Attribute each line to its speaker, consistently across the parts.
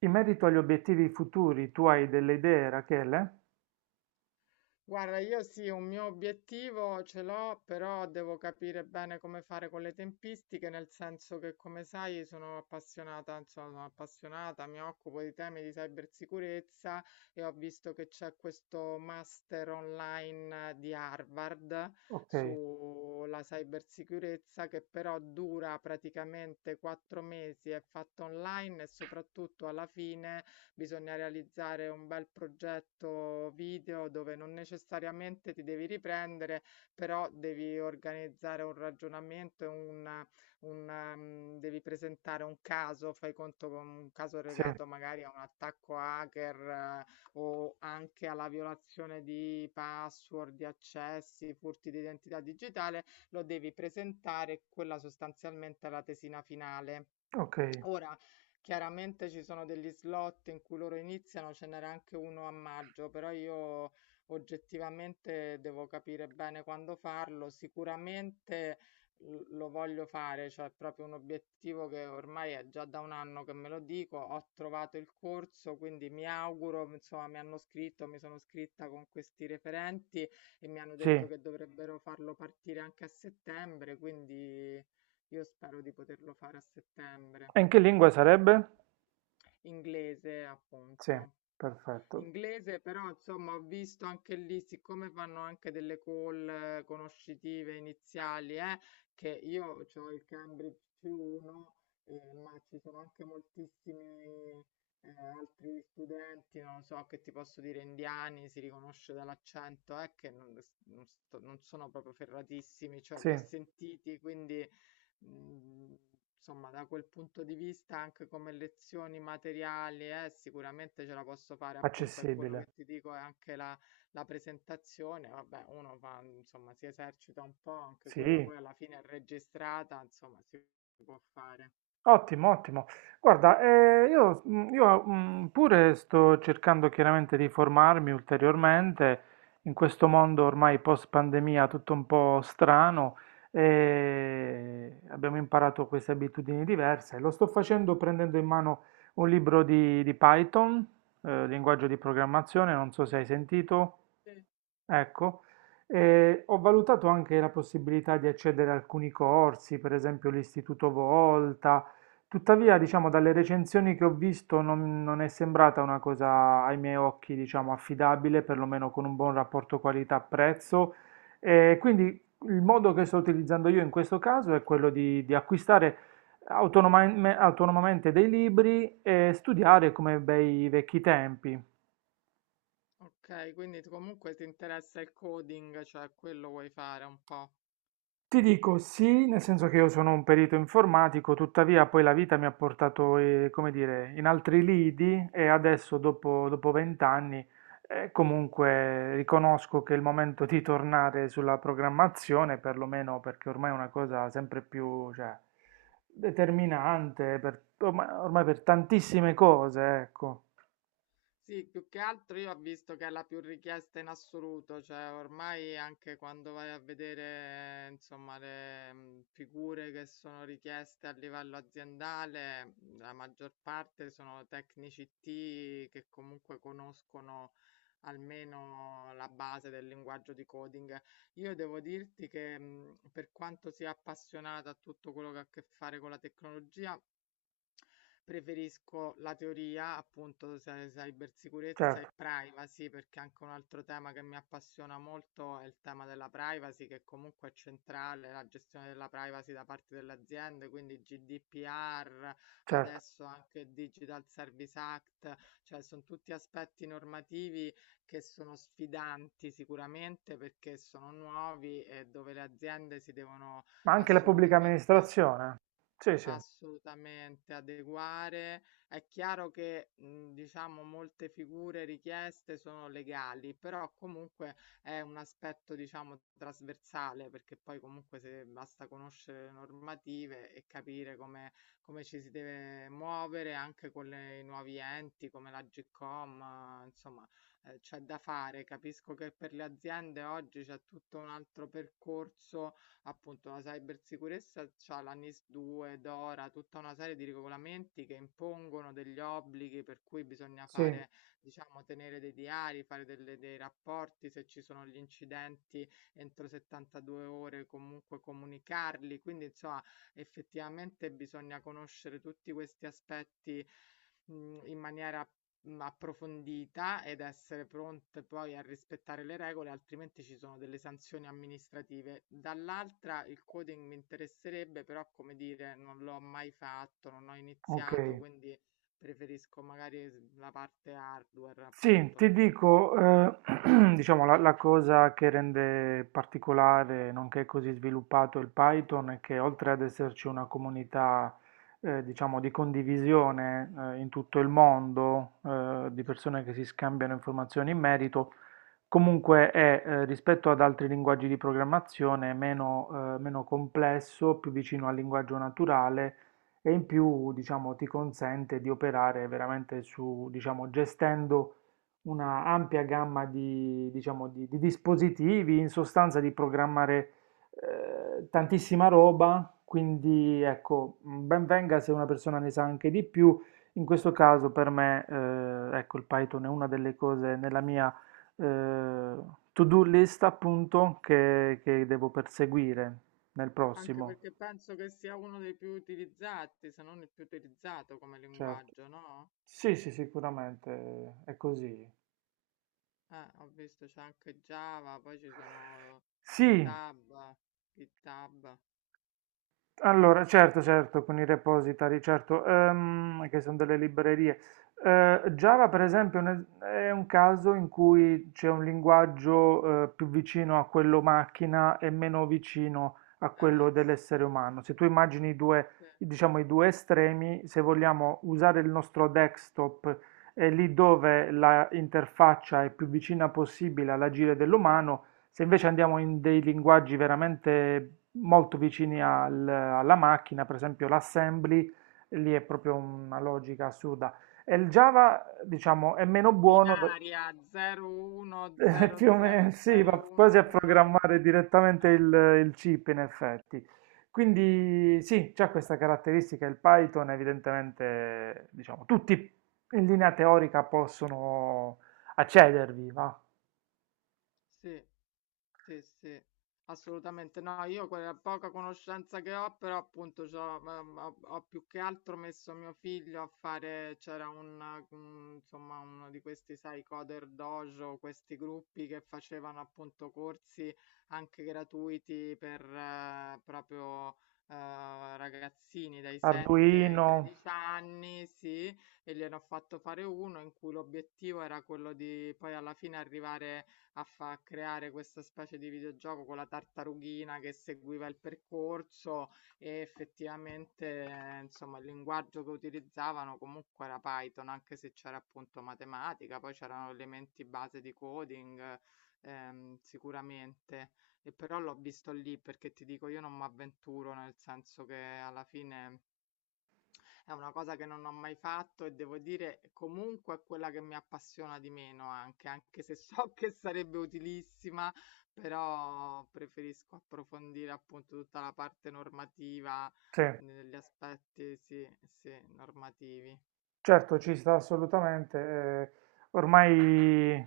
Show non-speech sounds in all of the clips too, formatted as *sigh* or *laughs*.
Speaker 1: In merito agli obiettivi futuri, tu hai delle idee, Rachele?
Speaker 2: Guarda, io sì, un mio obiettivo ce l'ho, però devo capire bene come fare con le tempistiche, nel senso che, come sai, sono appassionata, insomma, sono appassionata, mi occupo di temi di cybersicurezza e ho visto che c'è questo master online di Harvard
Speaker 1: Ok,
Speaker 2: sulla cybersicurezza che però dura praticamente 4 mesi, è fatto online e soprattutto alla fine bisogna realizzare un bel progetto video dove non necessariamente ti devi riprendere, però devi organizzare un ragionamento e devi presentare un caso, fai conto con un caso
Speaker 1: sì,
Speaker 2: legato magari a un attacco hacker, eh, o anche alla violazione di password, di accessi, furti di identità digitale, lo devi presentare, quella sostanzialmente è la tesina finale.
Speaker 1: ok,
Speaker 2: Ora, chiaramente ci sono degli slot in cui loro iniziano, ce n'era anche uno a maggio, però io oggettivamente devo capire bene quando farlo. Sicuramente lo voglio fare, cioè è proprio un obiettivo che ormai è già da un anno che me lo dico. Ho trovato il corso, quindi mi auguro, insomma, mi hanno scritto, mi sono scritta con questi referenti e mi hanno
Speaker 1: sì.
Speaker 2: detto
Speaker 1: E
Speaker 2: che dovrebbero farlo partire anche a settembre, quindi io spero di poterlo fare a settembre.
Speaker 1: in che lingua sarebbe?
Speaker 2: Inglese,
Speaker 1: Sì,
Speaker 2: appunto.
Speaker 1: perfetto.
Speaker 2: Inglese, però, insomma, ho visto anche lì, siccome fanno anche delle call conoscitive iniziali, che io ho il Cambridge C1, ma ci sono anche moltissimi eh, altri studenti, non lo so, che ti posso dire indiani, si riconosce dall'accento, che non sono proprio ferratissimi, cioè
Speaker 1: Sì,
Speaker 2: li ho sentiti, quindi Mhmm, insomma da quel punto di vista anche come lezioni materiali, sicuramente ce la posso fare appunto, e quello
Speaker 1: accessibile.
Speaker 2: che ti dico è anche la presentazione, vabbè uno fa insomma si esercita un po', anche quella
Speaker 1: Sì,
Speaker 2: poi alla fine è registrata, insomma si può fare.
Speaker 1: ottimo, ottimo. Guarda, io, pure sto cercando chiaramente di formarmi ulteriormente in questo mondo ormai post-pandemia tutto un po' strano e abbiamo imparato queste abitudini diverse. Lo sto facendo prendendo in mano un libro di Python, linguaggio di programmazione, non so
Speaker 2: Sì,
Speaker 1: se hai sentito.
Speaker 2: sì.
Speaker 1: Ecco, ho valutato anche la possibilità di accedere a alcuni corsi, per esempio l'Istituto Volta, tuttavia, diciamo, dalle recensioni che ho visto non è sembrata una cosa ai miei occhi, diciamo, affidabile, perlomeno con un buon rapporto qualità-prezzo. E quindi il modo che sto utilizzando io in questo caso è quello di acquistare autonomamente dei libri e studiare come bei vecchi tempi.
Speaker 2: Okay, quindi tu comunque ti interessa il coding, cioè quello vuoi fare un po'.
Speaker 1: Ti dico sì, nel senso che io sono un perito informatico, tuttavia poi la vita mi ha portato, come dire, in altri lidi e adesso dopo vent'anni comunque riconosco che è il momento di tornare sulla programmazione, perlomeno perché ormai è una cosa sempre più, cioè, determinante per, ormai per tantissime cose, ecco,
Speaker 2: Sì, più che altro io ho visto che è la più richiesta in assoluto, cioè ormai anche quando vai a vedere, insomma, le figure che sono richieste a livello aziendale, la maggior parte sono tecnici IT che comunque conoscono almeno la base del linguaggio di coding. Io devo dirti che per quanto sia appassionata a tutto quello che ha a che fare con la tecnologia, preferisco la teoria, appunto, cybersicurezza
Speaker 1: certo,
Speaker 2: e privacy, perché anche un altro tema che mi appassiona molto è il tema della privacy, che comunque è centrale, la gestione della privacy da parte delle aziende, quindi GDPR,
Speaker 1: certo,
Speaker 2: adesso anche Digital Service Act, cioè sono tutti aspetti normativi che sono sfidanti sicuramente perché sono nuovi e dove le aziende si devono
Speaker 1: ma anche la pubblica
Speaker 2: assolutamente...
Speaker 1: amministrazione. Sì, sì,
Speaker 2: Assolutamente adeguare. È chiaro che, diciamo molte figure richieste sono legali, però comunque è un aspetto, diciamo, trasversale, perché poi comunque se basta conoscere le normative e capire come ci si deve muovere anche con le i nuovi enti come l'Agcom, insomma, c'è da fare. Capisco che per le aziende oggi c'è tutto un altro percorso appunto la cybersicurezza c'ha la NIS 2, DORA, tutta una serie di regolamenti che impongono degli obblighi per cui bisogna
Speaker 1: sì,
Speaker 2: fare, diciamo, tenere dei diari, fare dei rapporti, se ci sono gli incidenti entro 72 ore comunque comunicarli, quindi insomma effettivamente bisogna conoscere tutti questi aspetti in maniera approfondita ed essere pronte poi a rispettare le regole, altrimenti ci sono delle sanzioni amministrative. Dall'altra il coding mi interesserebbe, però come dire, non l'ho mai fatto, non ho
Speaker 1: ok.
Speaker 2: iniziato, quindi preferisco magari la parte hardware,
Speaker 1: Sì,
Speaker 2: appunto.
Speaker 1: ti
Speaker 2: Mh.
Speaker 1: dico, *clears throat* diciamo, la cosa che rende particolare, nonché così sviluppato il Python, è che oltre ad esserci una comunità, diciamo, di condivisione, in tutto il mondo, di persone che si scambiano informazioni in merito. Comunque è, rispetto ad altri linguaggi di programmazione, meno complesso, più vicino al linguaggio naturale e in più, diciamo, ti consente di operare veramente su, diciamo, gestendo una ampia gamma di, diciamo, di dispositivi, in sostanza di programmare tantissima roba, quindi ecco, ben venga se una persona ne sa anche di più. In questo caso per me, ecco, il Python è una delle cose nella mia eh, to-do list appunto che, devo perseguire nel
Speaker 2: Anche
Speaker 1: prossimo.
Speaker 2: perché penso che sia uno dei più utilizzati, se non il più utilizzato come
Speaker 1: Certo.
Speaker 2: linguaggio, no?
Speaker 1: Sì, sì, sicuramente è così.
Speaker 2: Ho visto c'è anche Java, poi ci sono
Speaker 1: Sì,
Speaker 2: GitHub, GitHub.
Speaker 1: allora, certo, certo, con i repository, certo, che sono delle librerie. Java, per esempio, è è un caso in cui c'è un linguaggio, più vicino a quello macchina e meno vicino a quello
Speaker 2: Sì.
Speaker 1: dell'essere umano. Se tu immagini
Speaker 2: Sì.
Speaker 1: diciamo, i due estremi, se vogliamo usare il nostro desktop, è lì dove la interfaccia è più vicina possibile all'agire dell'umano. Se invece andiamo in dei linguaggi veramente molto vicini alla macchina, per esempio l'assembly, lì è proprio una logica assurda. E il Java, diciamo, è meno buono,
Speaker 2: Binaria
Speaker 1: *laughs* più o meno, sì, va quasi a
Speaker 2: 01000111.
Speaker 1: programmare direttamente
Speaker 2: Eh,
Speaker 1: il chip in effetti. Quindi sì, c'è questa caratteristica, il Python evidentemente, diciamo, tutti in linea teorica possono accedervi, va?
Speaker 2: sì. Sì, sì, assolutamente. No, io quella poca conoscenza che ho, però appunto c'ho, ho, ho più che altro messo mio figlio a fare, c'era insomma, uno di questi, sai, Coder Dojo, questi gruppi che facevano appunto corsi anche gratuiti per proprio ragazzini dai 7 ai
Speaker 1: Arduino,
Speaker 2: 13 anni, sì, e gliene ho fatto fare uno in cui l'obiettivo era quello di poi alla fine arrivare a creare questa specie di videogioco con la tartarughina che seguiva il percorso e effettivamente, insomma, il linguaggio che utilizzavano comunque era Python, anche se c'era appunto matematica, poi c'erano elementi base di coding, sicuramente. E però l'ho visto lì perché ti dico, io non mi avventuro, nel senso che alla fine è una cosa che non ho mai fatto e devo dire comunque è quella che mi appassiona di meno anche, anche se so che sarebbe utilissima, però preferisco approfondire appunto tutta la parte normativa,
Speaker 1: sì.
Speaker 2: negli aspetti, sì, sì, normativi.
Speaker 1: Certo, ci sta assolutamente. Ormai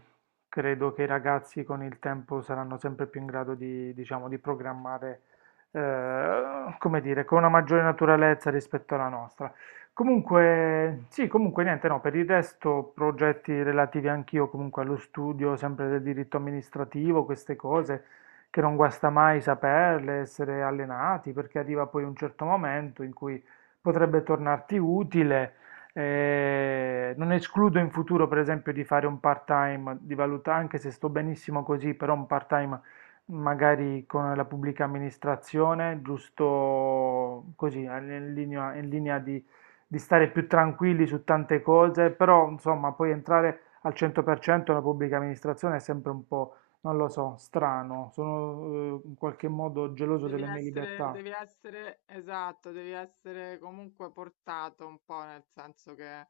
Speaker 1: credo che i ragazzi con il tempo saranno sempre più in grado di, diciamo, di programmare, come dire, con una maggiore naturalezza rispetto alla nostra. Comunque, sì, comunque niente, no, per il resto progetti relativi anch'io comunque allo studio, sempre del diritto amministrativo, queste cose che non guasta mai saperle, essere allenati, perché arriva poi un certo momento in cui potrebbe tornarti utile. Non escludo in futuro, per esempio, di fare un part-time, di valutare, anche se sto benissimo così, però un part-time magari con la pubblica amministrazione, giusto così, in linea di, stare più tranquilli su tante cose, però insomma, poi entrare al 100% nella pubblica amministrazione è sempre un po', non lo so, strano, sono in qualche modo geloso
Speaker 2: Devi
Speaker 1: delle mie
Speaker 2: essere,
Speaker 1: libertà,
Speaker 2: devi essere, esatto, devi essere comunque portato un po', nel senso che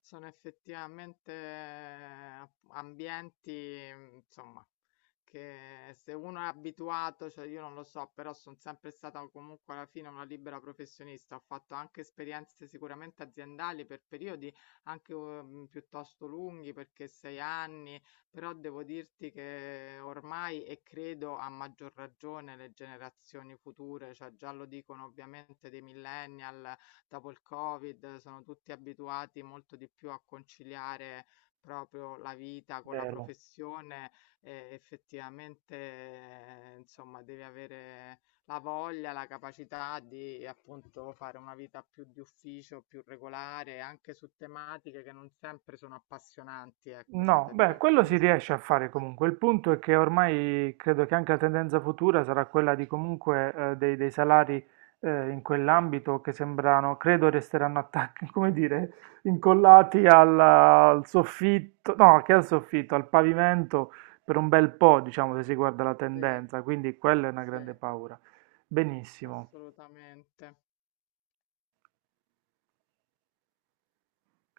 Speaker 2: sono effettivamente ambienti, insomma, che se uno è abituato, cioè io non lo so, però sono sempre stata comunque alla fine una libera professionista, ho fatto anche esperienze sicuramente aziendali per periodi anche piuttosto lunghi, perché 6 anni però devo dirti che ormai, e credo a maggior ragione le generazioni future, cioè già lo dicono ovviamente dei millennial, dopo il Covid, sono tutti abituati molto di più a conciliare proprio la vita con la
Speaker 1: vero?
Speaker 2: professione e effettivamente, insomma, devi avere la voglia, la capacità di appunto fare una vita più di ufficio, più regolare, anche su tematiche che non sempre sono appassionanti, ecco, c'è
Speaker 1: No,
Speaker 2: da dire
Speaker 1: beh,
Speaker 2: anche
Speaker 1: quello si
Speaker 2: questo,
Speaker 1: riesce a
Speaker 2: perché
Speaker 1: fare comunque. Il punto è che ormai credo che anche la tendenza futura sarà quella di comunque dei salari in quell'ambito che sembrano, credo resteranno attacchi, *laughs* come dire, incollati
Speaker 2: sì,
Speaker 1: al soffitto, no, che al soffitto, al pavimento per un bel po', diciamo, se si guarda la
Speaker 2: sì,
Speaker 1: tendenza. Quindi quella è una
Speaker 2: sì,
Speaker 1: grande paura. Benissimo.
Speaker 2: assolutamente.